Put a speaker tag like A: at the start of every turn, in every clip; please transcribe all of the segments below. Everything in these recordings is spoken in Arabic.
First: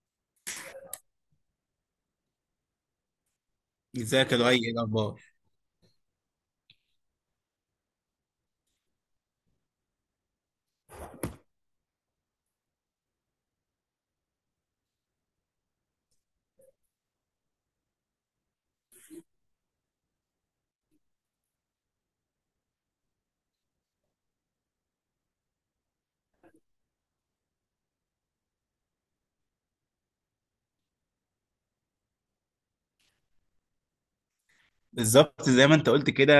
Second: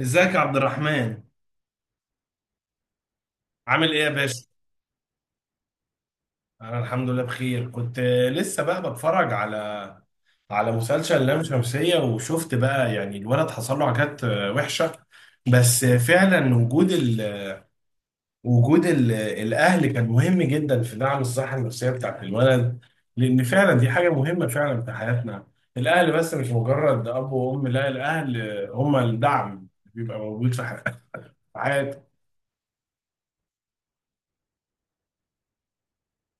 A: ازيك يا عبد الرحمن؟ عامل ايه يا
B: ازيك يا
A: باشا؟
B: لؤي، ايه الاخبار؟
A: انا الحمد لله بخير. كنت لسه بقى بتفرج على مسلسل لام شمسية، وشفت بقى يعني الولد حصل له عكات وحشة. بس فعلا وجود الاهل كان مهم جدا في دعم الصحة النفسية بتاعت الولد، لان فعلا دي حاجة مهمة فعلا في حياتنا. الاهل بس مش مجرد اب وام، لا، الاهل هم الدعم اللي بيبقى موجود في حياتنا.
B: بالظبط زي ما انت قلت كده،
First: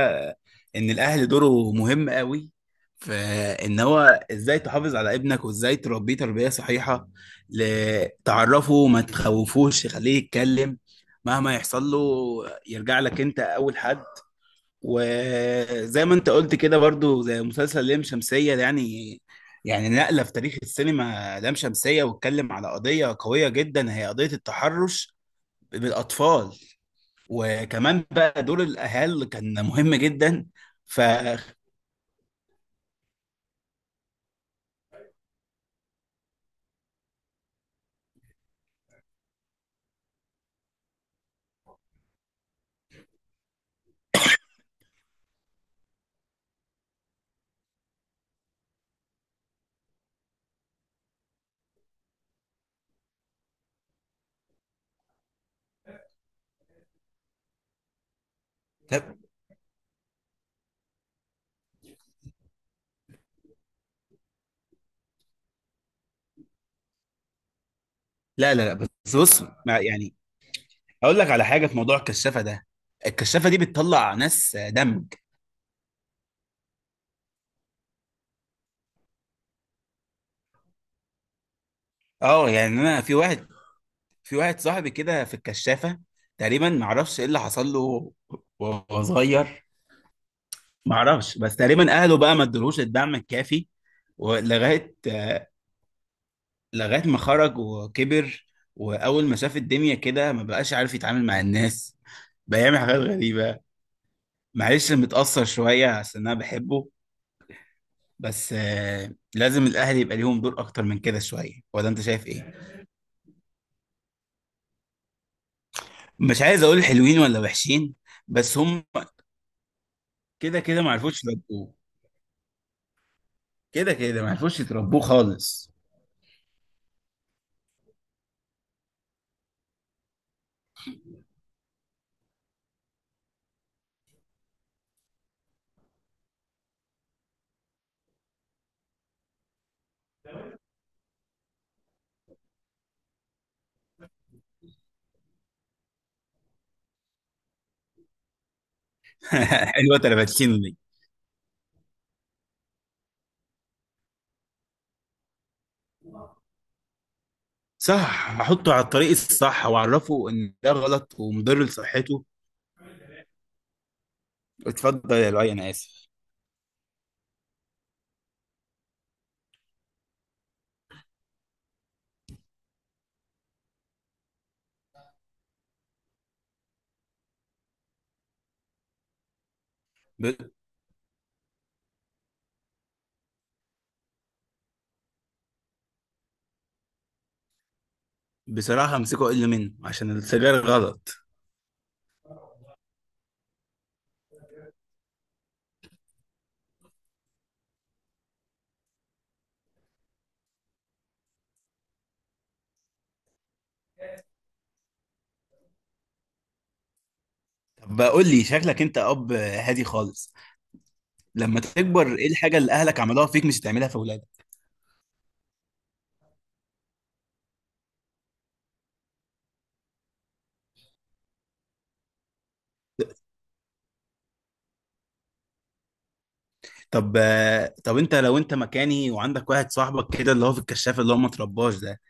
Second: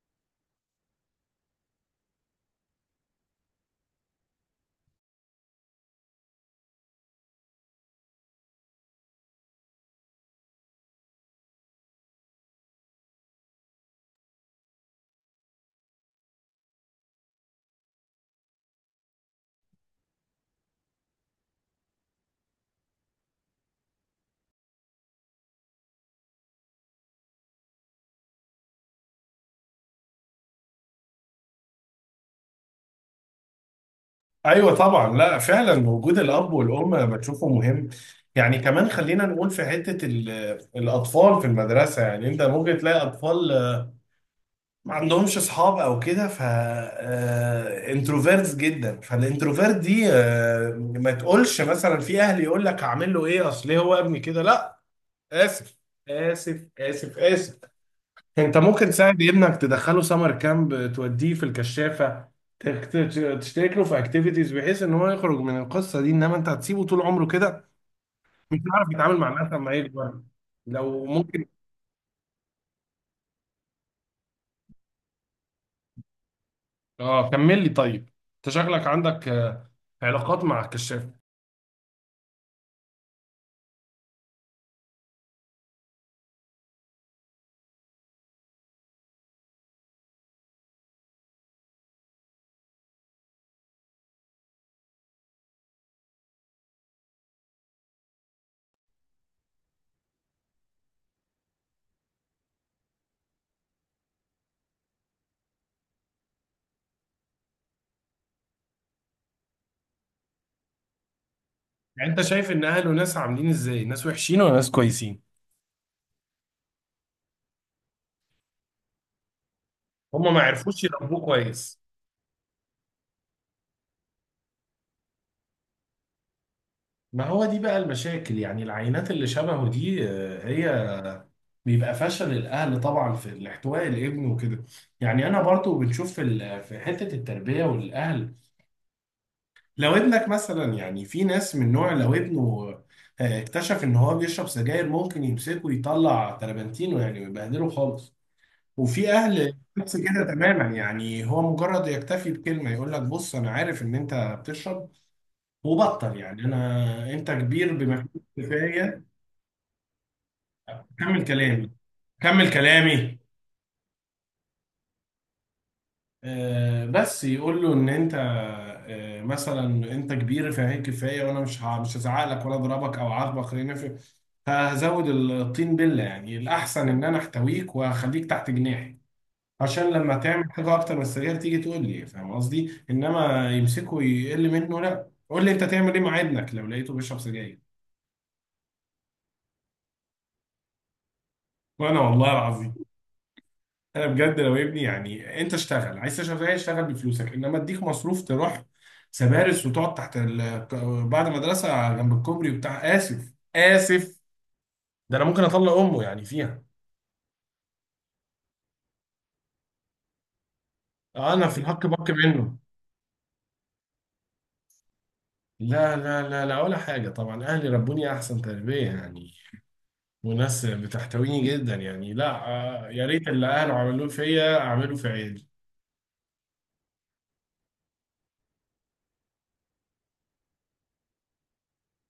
B: ان الاهل دوره مهم قوي، فان هو ازاي تحافظ على ابنك وازاي تربيه تربيه صحيحه. تعرفه، ما تخوفوش، خليه يتكلم مهما يحصل له، يرجع لك انت اول حد. وزي ما انت قلت كده برضو، زي مسلسل لام شمسية ده يعني نقلة في تاريخ السينما. لام شمسية واتكلم على قضية قوية جدا، هي قضية التحرش بالأطفال. وكمان بقى دور الاهل كان مهم جدا، ف
A: ايوه طبعا، لا فعلا وجود الاب والام بتشوفه مهم. يعني كمان خلينا نقول في حته الاطفال في المدرسه، يعني انت ممكن تلاقي اطفال ما عندهمش اصحاب او كده، ف انتروفيرتس جدا. فالانتروفيرت دي ما تقولش مثلا في اهل يقول لك هعمل له ايه، اصل إيه هو ابني كده؟ لا. اسف، اسف. انت ممكن
B: طب-
A: تساعد ابنك، تدخله سمر كامب، توديه في الكشافة، تخت- تشترك له في اكتيفيتيز، بحيث ان هو يخرج من القصة دي. انما انت هتسيبه طول عمره كده،
B: لا
A: مش
B: لا لا،
A: هيعرف
B: بس.
A: يتعامل مع
B: بص
A: الناس لما
B: يعني،
A: يكبر. لو
B: اقول لك
A: ممكن.
B: على حاجه. في موضوع الكشافه ده، الكشافه دي بتطلع ناس دمج.
A: اه كمل لي طيب، انت شكلك عندك علاقات مع الكشافة.
B: اه يعني انا في واحد صاحبي كده في الكشافه، تقريبا ما اعرفش ايه اللي حصل له وهو صغير. ما اعرفش، بس تقريبا اهله بقى ما ادولوش الدعم الكافي، ولغايه آه، لغايه ما خرج وكبر، واول ما شاف الدنيا كده ما بقاش عارف يتعامل مع الناس، بقى يعمل حاجات غريبه. معلش، متأثر شوية عشان أنا بحبه. بس لازم الأهلي يبقى ليهم دور أكتر من كده شوية، ولا أنت
A: يعني انت
B: شايف
A: شايف
B: إيه؟
A: ان اهله ناس عاملين ازاي، ناس وحشين ولا ناس كويسين؟
B: مش عايز أقول حلوين ولا وحشين، بس هم
A: هم ما
B: كده كده
A: عرفوش
B: ما
A: يربوه
B: عرفوش يتربوه،
A: كويس.
B: كده كده ما عرفوش يتربوه خالص.
A: ما هو دي بقى المشاكل، يعني العينات اللي شبهه دي هي بيبقى فشل الاهل طبعا في الاحتواء الابن وكده. يعني انا برضو بنشوف في في حته التربيه والاهل. لو ابنك مثلا، يعني في ناس من نوع لو ابنه اكتشف ان هو بيشرب سجاير، ممكن يمسكه يطلع تربنتينه يعني ويبهدله خالص. وفي اهل نفس
B: حلوة
A: كده
B: تلباتشينو
A: تماما،
B: دي.
A: يعني هو مجرد يكتفي بكلمه، يقول لك بص انا عارف ان انت بتشرب وبطل، يعني انا انت كبير بما فيه
B: صح، أحطه على
A: الكفايه.
B: الطريق الصح وأعرفه إن ده غلط
A: كمل
B: ومضر
A: كلامي
B: لصحته.
A: كمل كلامي
B: اتفضل يا لؤي، أنا آسف.
A: بس يقول له ان انت مثلا انت كبير فهي كفايه، وانا مش هزعق لك ولا اضربك او اعاقبك، خلينا في هزود الطين بله. يعني الاحسن ان انا احتويك وهخليك تحت جناحي، عشان لما
B: ب...
A: تعمل حاجه اكتر من السرير تيجي تقول لي. فاهم قصدي؟ انما يمسكه يقل منه، لا. قول لي انت تعمل ايه مع ابنك لو لقيته بيشرب سجاير.
B: بصراحة أمسكه أقل منه عشان السجاير غلط.
A: وانا والله العظيم، انا بجد لو ابني، يعني انت اشتغل، عايز تشتغل زي اشتغل بفلوسك، انما اديك مصروف تروح سبارس وتقعد تحت بعد مدرسه جنب الكوبري وبتاع، اسف. ده انا ممكن اطلق امه يعني فيها.
B: طب قول لي، شكلك أنت أب هادي خالص.
A: انا في
B: لما
A: الحق بك
B: تكبر، ايه
A: منه.
B: الحاجه اللي اهلك عملوها فيك مش هتعملها في اولادك؟
A: لا ولا حاجه طبعا، اهلي ربوني احسن تربيه يعني، وناس بتحتويني جدا يعني، لا. يا ريت اللي اهله عملوه فيا اعمله في عيالي.
B: طب انت لو انت مكاني، وعندك واحد صاحبك كده اللي هو في الكشاف، اللي هو ما ترباش ده،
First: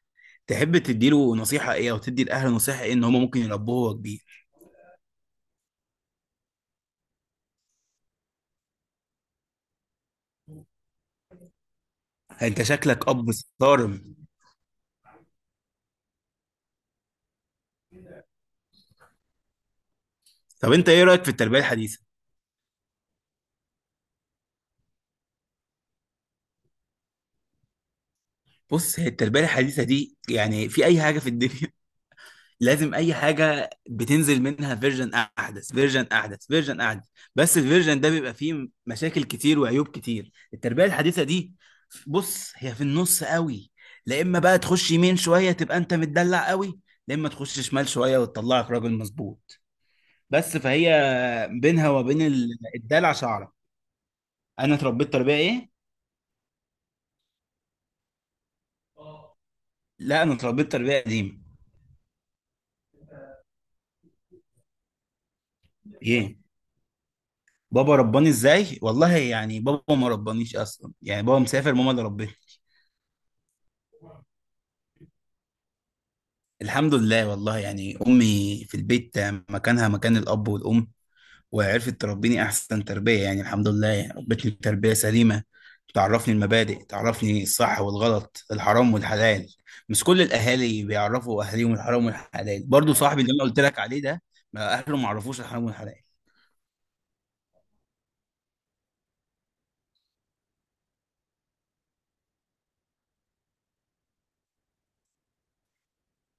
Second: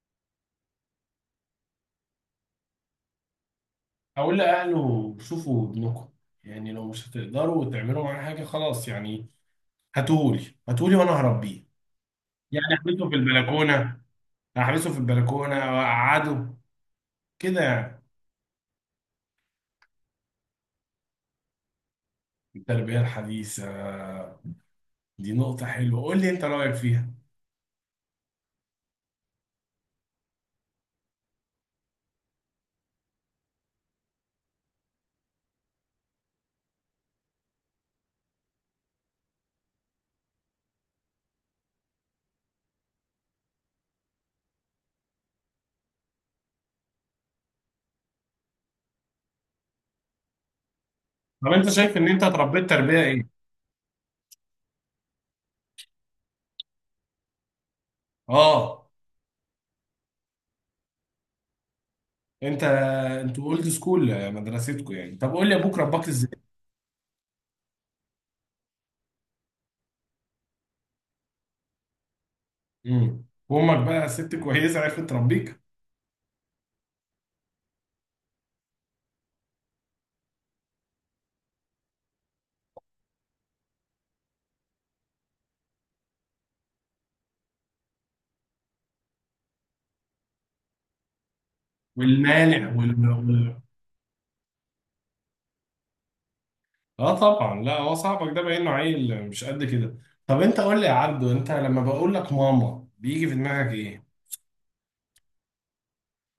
B: تحب تديله نصيحه ايه، او تدي الاهل نصيحه ايه ان هم ممكن يربوه وهو كبير؟
A: اقول لاهله شوفوا ابنكم، يعني لو مش هتقدروا تعملوا معاه حاجه خلاص يعني، هاتهولي وانا هربيه.
B: انت
A: يعني
B: شكلك
A: احبسه في
B: اب
A: البلكونه،
B: صارم.
A: احبسه في البلكونه واقعده كده يعني.
B: طب انت ايه رايك في التربيه الحديثه؟
A: التربيه الحديثه، دي نقطه حلوه، قول لي انت رايك فيها.
B: بص، هي التربيه الحديثه دي يعني، في اي حاجه في الدنيا لازم اي حاجه بتنزل منها فيرجن احدث، فيرجن احدث، فيرجن احدث. بس الفيرجن ده بيبقى فيه مشاكل كتير وعيوب كتير. التربيه الحديثه دي، بص، هي في النص قوي. لا اما بقى تخش يمين شويه، تبقى انت متدلع قوي. لا اما تخش شمال شويه، وتطلعك راجل مظبوط. بس فهي
A: طب انت
B: بينها
A: شايف ان انت
B: وبين
A: اتربيت تربيه
B: الدلع
A: ايه؟
B: شعره. انا اتربيت تربيه ايه؟
A: اه.
B: لا، انا اتربيت تربيه قديمه.
A: انت انتوا اولد سكول، مدرستكم يعني. طب قول لي ابوك رباك ازاي؟
B: ايه؟ بابا رباني ازاي؟ والله يعني بابا ما ربانيش اصلا يعني، بابا مسافر، ماما اللي ربتني.
A: وامك بقى ست كويسه، عرفت تربيك؟
B: الحمد لله، والله يعني أمي في البيت مكانها مكان الأب والأم، وعرفت تربيني أحسن تربية يعني. الحمد لله، يعني ربتني تربية سليمة، تعرفني المبادئ، تعرفني الصح والغلط، الحرام والحلال. مش كل الأهالي بيعرفوا أهاليهم الحرام والحلال.
A: والمانع
B: برضو صاحبي اللي أنا قلت لك عليه ده، ما أهله ما عرفوش الحرام والحلال.
A: اه طبعا، لا هو صاحبك ده باين له عيل مش قد كده. طب انت قول لي يا عبدو، انت لما بقول لك ماما بيجي في دماغك ايه؟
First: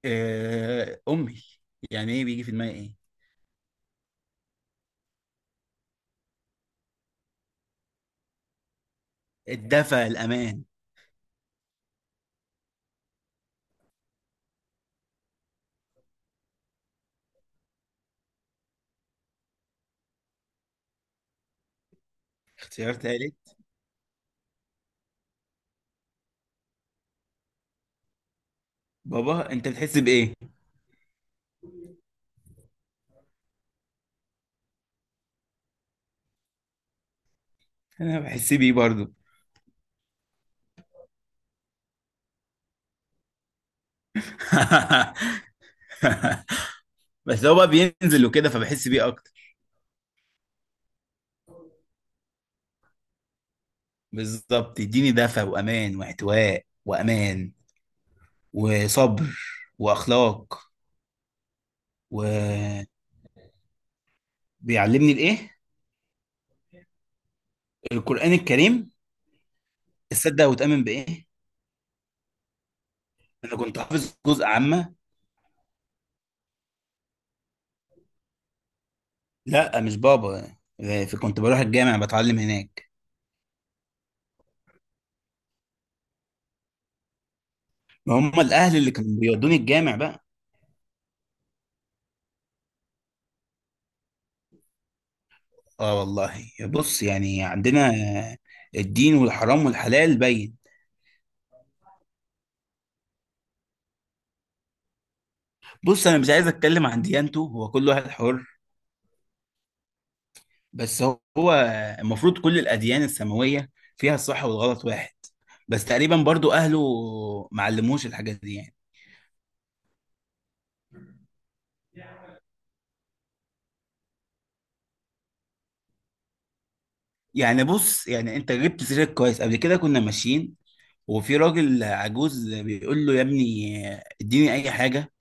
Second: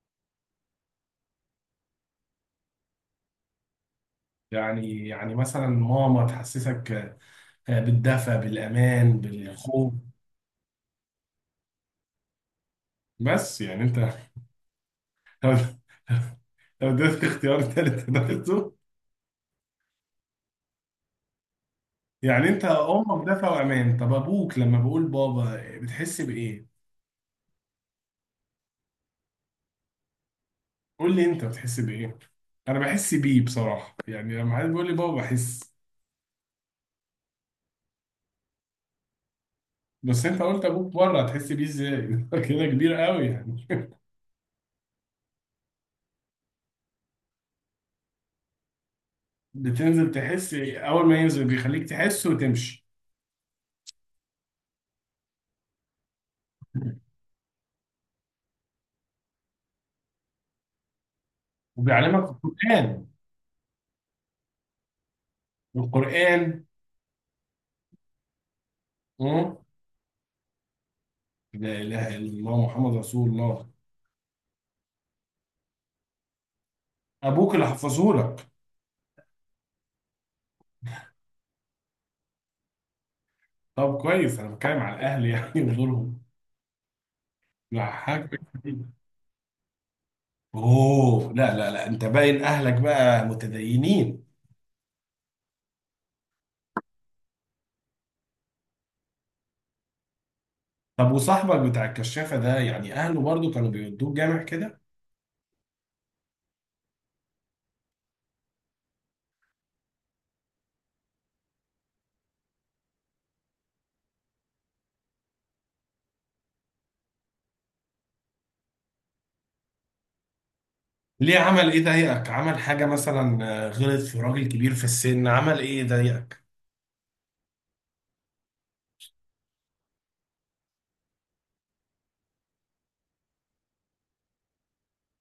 B: آه، أمي. يعني إيه بيجي في دماغي إيه؟
A: يعني مثلا ماما تحسسك بالدفى، بالأمان، بالخوف؟
B: الدفى، الأمان.
A: بس يعني أنت لو اديتك اختيار تالت هتاخده. يعني أنت
B: اختيار
A: أمك دفى
B: تالت.
A: وأمان، طب أبوك لما بقول بابا بتحس بإيه؟
B: بابا أنت بتحس بإيه؟
A: قول لي أنت بتحس بإيه؟ أنا بحس بيه بصراحة، يعني لما حد بيقول لي بابا بحس.
B: أنا بحس بيه برضو.
A: بس أنت قلت أبوك بره، هتحس بيه إزاي؟ كده كبير قوي يعني.
B: بس هو بقى بينزل وكده، فبحس بيه اكتر.
A: بتنزل تحس أول ما ينزل، بيخليك تحس وتمشي.
B: بالظبط، يديني دفع وامان واحتواء وامان وصبر واخلاق،
A: وبيعلمك
B: وبيعلمني
A: القرآن.
B: الايه
A: القرآن.
B: القران الكريم.
A: مم.
B: تصدق وتؤمن بايه؟
A: لا اله الا الله محمد رسول
B: انا
A: الله.
B: كنت حافظ جزء عامه.
A: ابوك اللي حفظه لك؟
B: لا مش بابا، كنت بروح الجامع بتعلم هناك.
A: طب كويس، انا بتكلم على الاهل يعني ودورهم. لا
B: ما
A: حاجه.
B: هم الاهل اللي كانوا بيودوني الجامع بقى.
A: اوه، لا، انت باين اهلك بقى متدينين.
B: اه والله، بص يعني عندنا الدين والحرام والحلال باين.
A: طب وصاحبك بتاع الكشافه ده، يعني اهله برضو كانوا بيودوه جامع كده؟
B: بص، انا مش عايز اتكلم عن ديانته، هو كل واحد حر. بس هو المفروض كل الأديان السماوية فيها الصح والغلط واحد. بس تقريبا برضو أهله ما علموش الحاجات دي يعني.
A: ليه؟ عمل ايه ضايقك؟ عمل حاجه مثلا غلط في راجل كبير في السن؟ عمل ايه ضايقك؟
B: يعني بص يعني أنت جبت سيرك كويس. قبل كده كنا ماشيين، وفي راجل عجوز بيقول له يا ابني اديني أي حاجة.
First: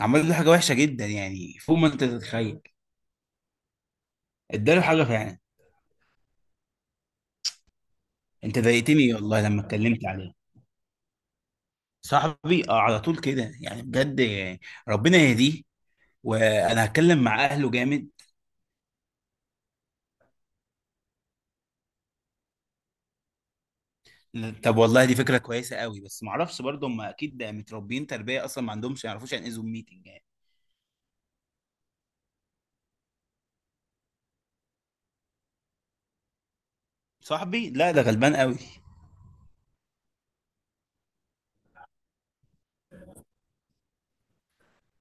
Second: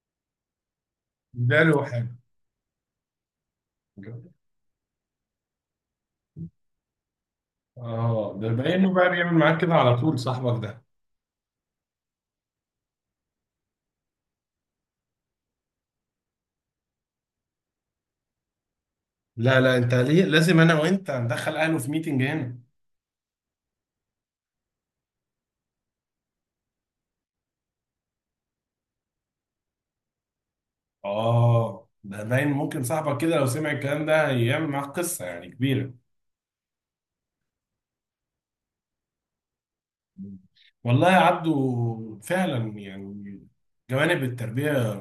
B: عمل له حاجة وحشة جدا، يعني فوق
A: اداله
B: ما أنت
A: حاجه؟
B: تتخيل. اداله حاجة فعلا.
A: اه، ده
B: أنت
A: باين انه بقى
B: ضايقتني
A: بيعمل
B: والله
A: معاك
B: لما
A: كده على
B: اتكلمت
A: طول
B: عليه.
A: صاحبك ده.
B: صاحبي على طول كده يعني، بجد. ربنا يهديه، وانا هتكلم مع اهله جامد.
A: لا، انت ليه؟ لازم انا وانت ندخل اهله في ميتنج هنا.
B: طب والله، دي فكرة كويسة قوي، بس معرفش برضه هم أكيد متربيين تربية أصلا، ما عندهمش، يعرفوش يعني إيه زوم ميتنج يعني.
A: اه ده باين ممكن صاحبك كده لو سمع الكلام ده هيعمل معاك قصه يعني كبيره.
B: صاحبي لا، ده غلبان قوي.
A: والله يا عبدو فعلا يعني جوانب التربيه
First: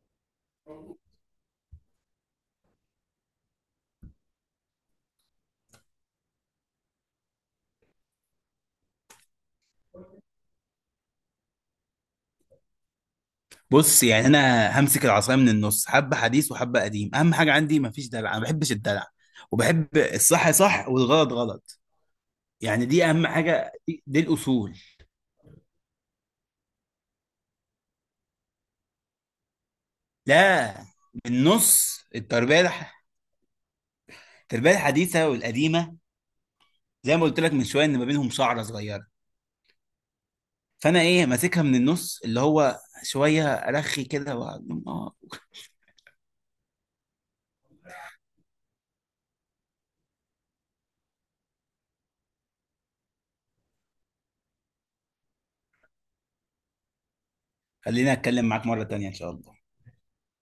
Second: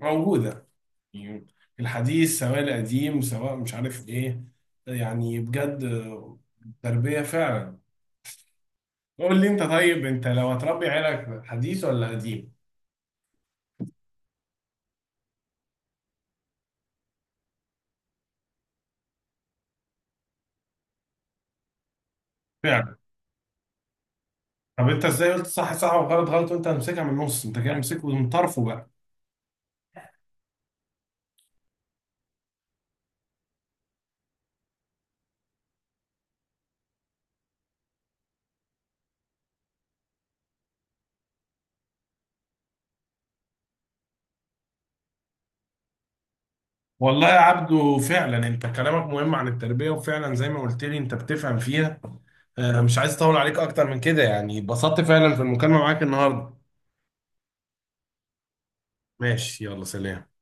A: موجوده يعني، الحديث سواء القديم سواء مش عارف ايه، يعني بجد التربيه فعلا. قول لي انت طيب، انت لو هتربي عيالك حديث ولا قديم؟
B: بص يعني، أنا همسك العصاية من النص، حبة حديث وحبة قديم. أهم حاجة عندي مفيش دلع، أنا ما بحبش الدلع، وبحب الصح صح والغلط غلط. يعني
A: فعلا.
B: دي أهم حاجة، دي، دي الأصول.
A: طب انت ازاي قلت صح صح وغلط غلط وانت همسكها من النص؟ انت كده مسكه من طرفه بقى.
B: لا، بالنص التربية التربية الحديثة والقديمة، زي ما قلت لك من شوية إن ما بينهم شعرة صغيرة، فأنا إيه ماسكها من النص، اللي هو شويه ارخي كده واقعد.
A: والله يا عبدو فعلا انت كلامك مهم عن التربية، وفعلا زي ما قلت لي انت بتفهم فيها. مش عايز اطول عليك اكتر من كده يعني. اتبسطت فعلا في المكالمة معاك النهاردة.
B: خليني اتكلم معاك مرة تانية ان شاء الله.
A: ماشي، يلا سلام.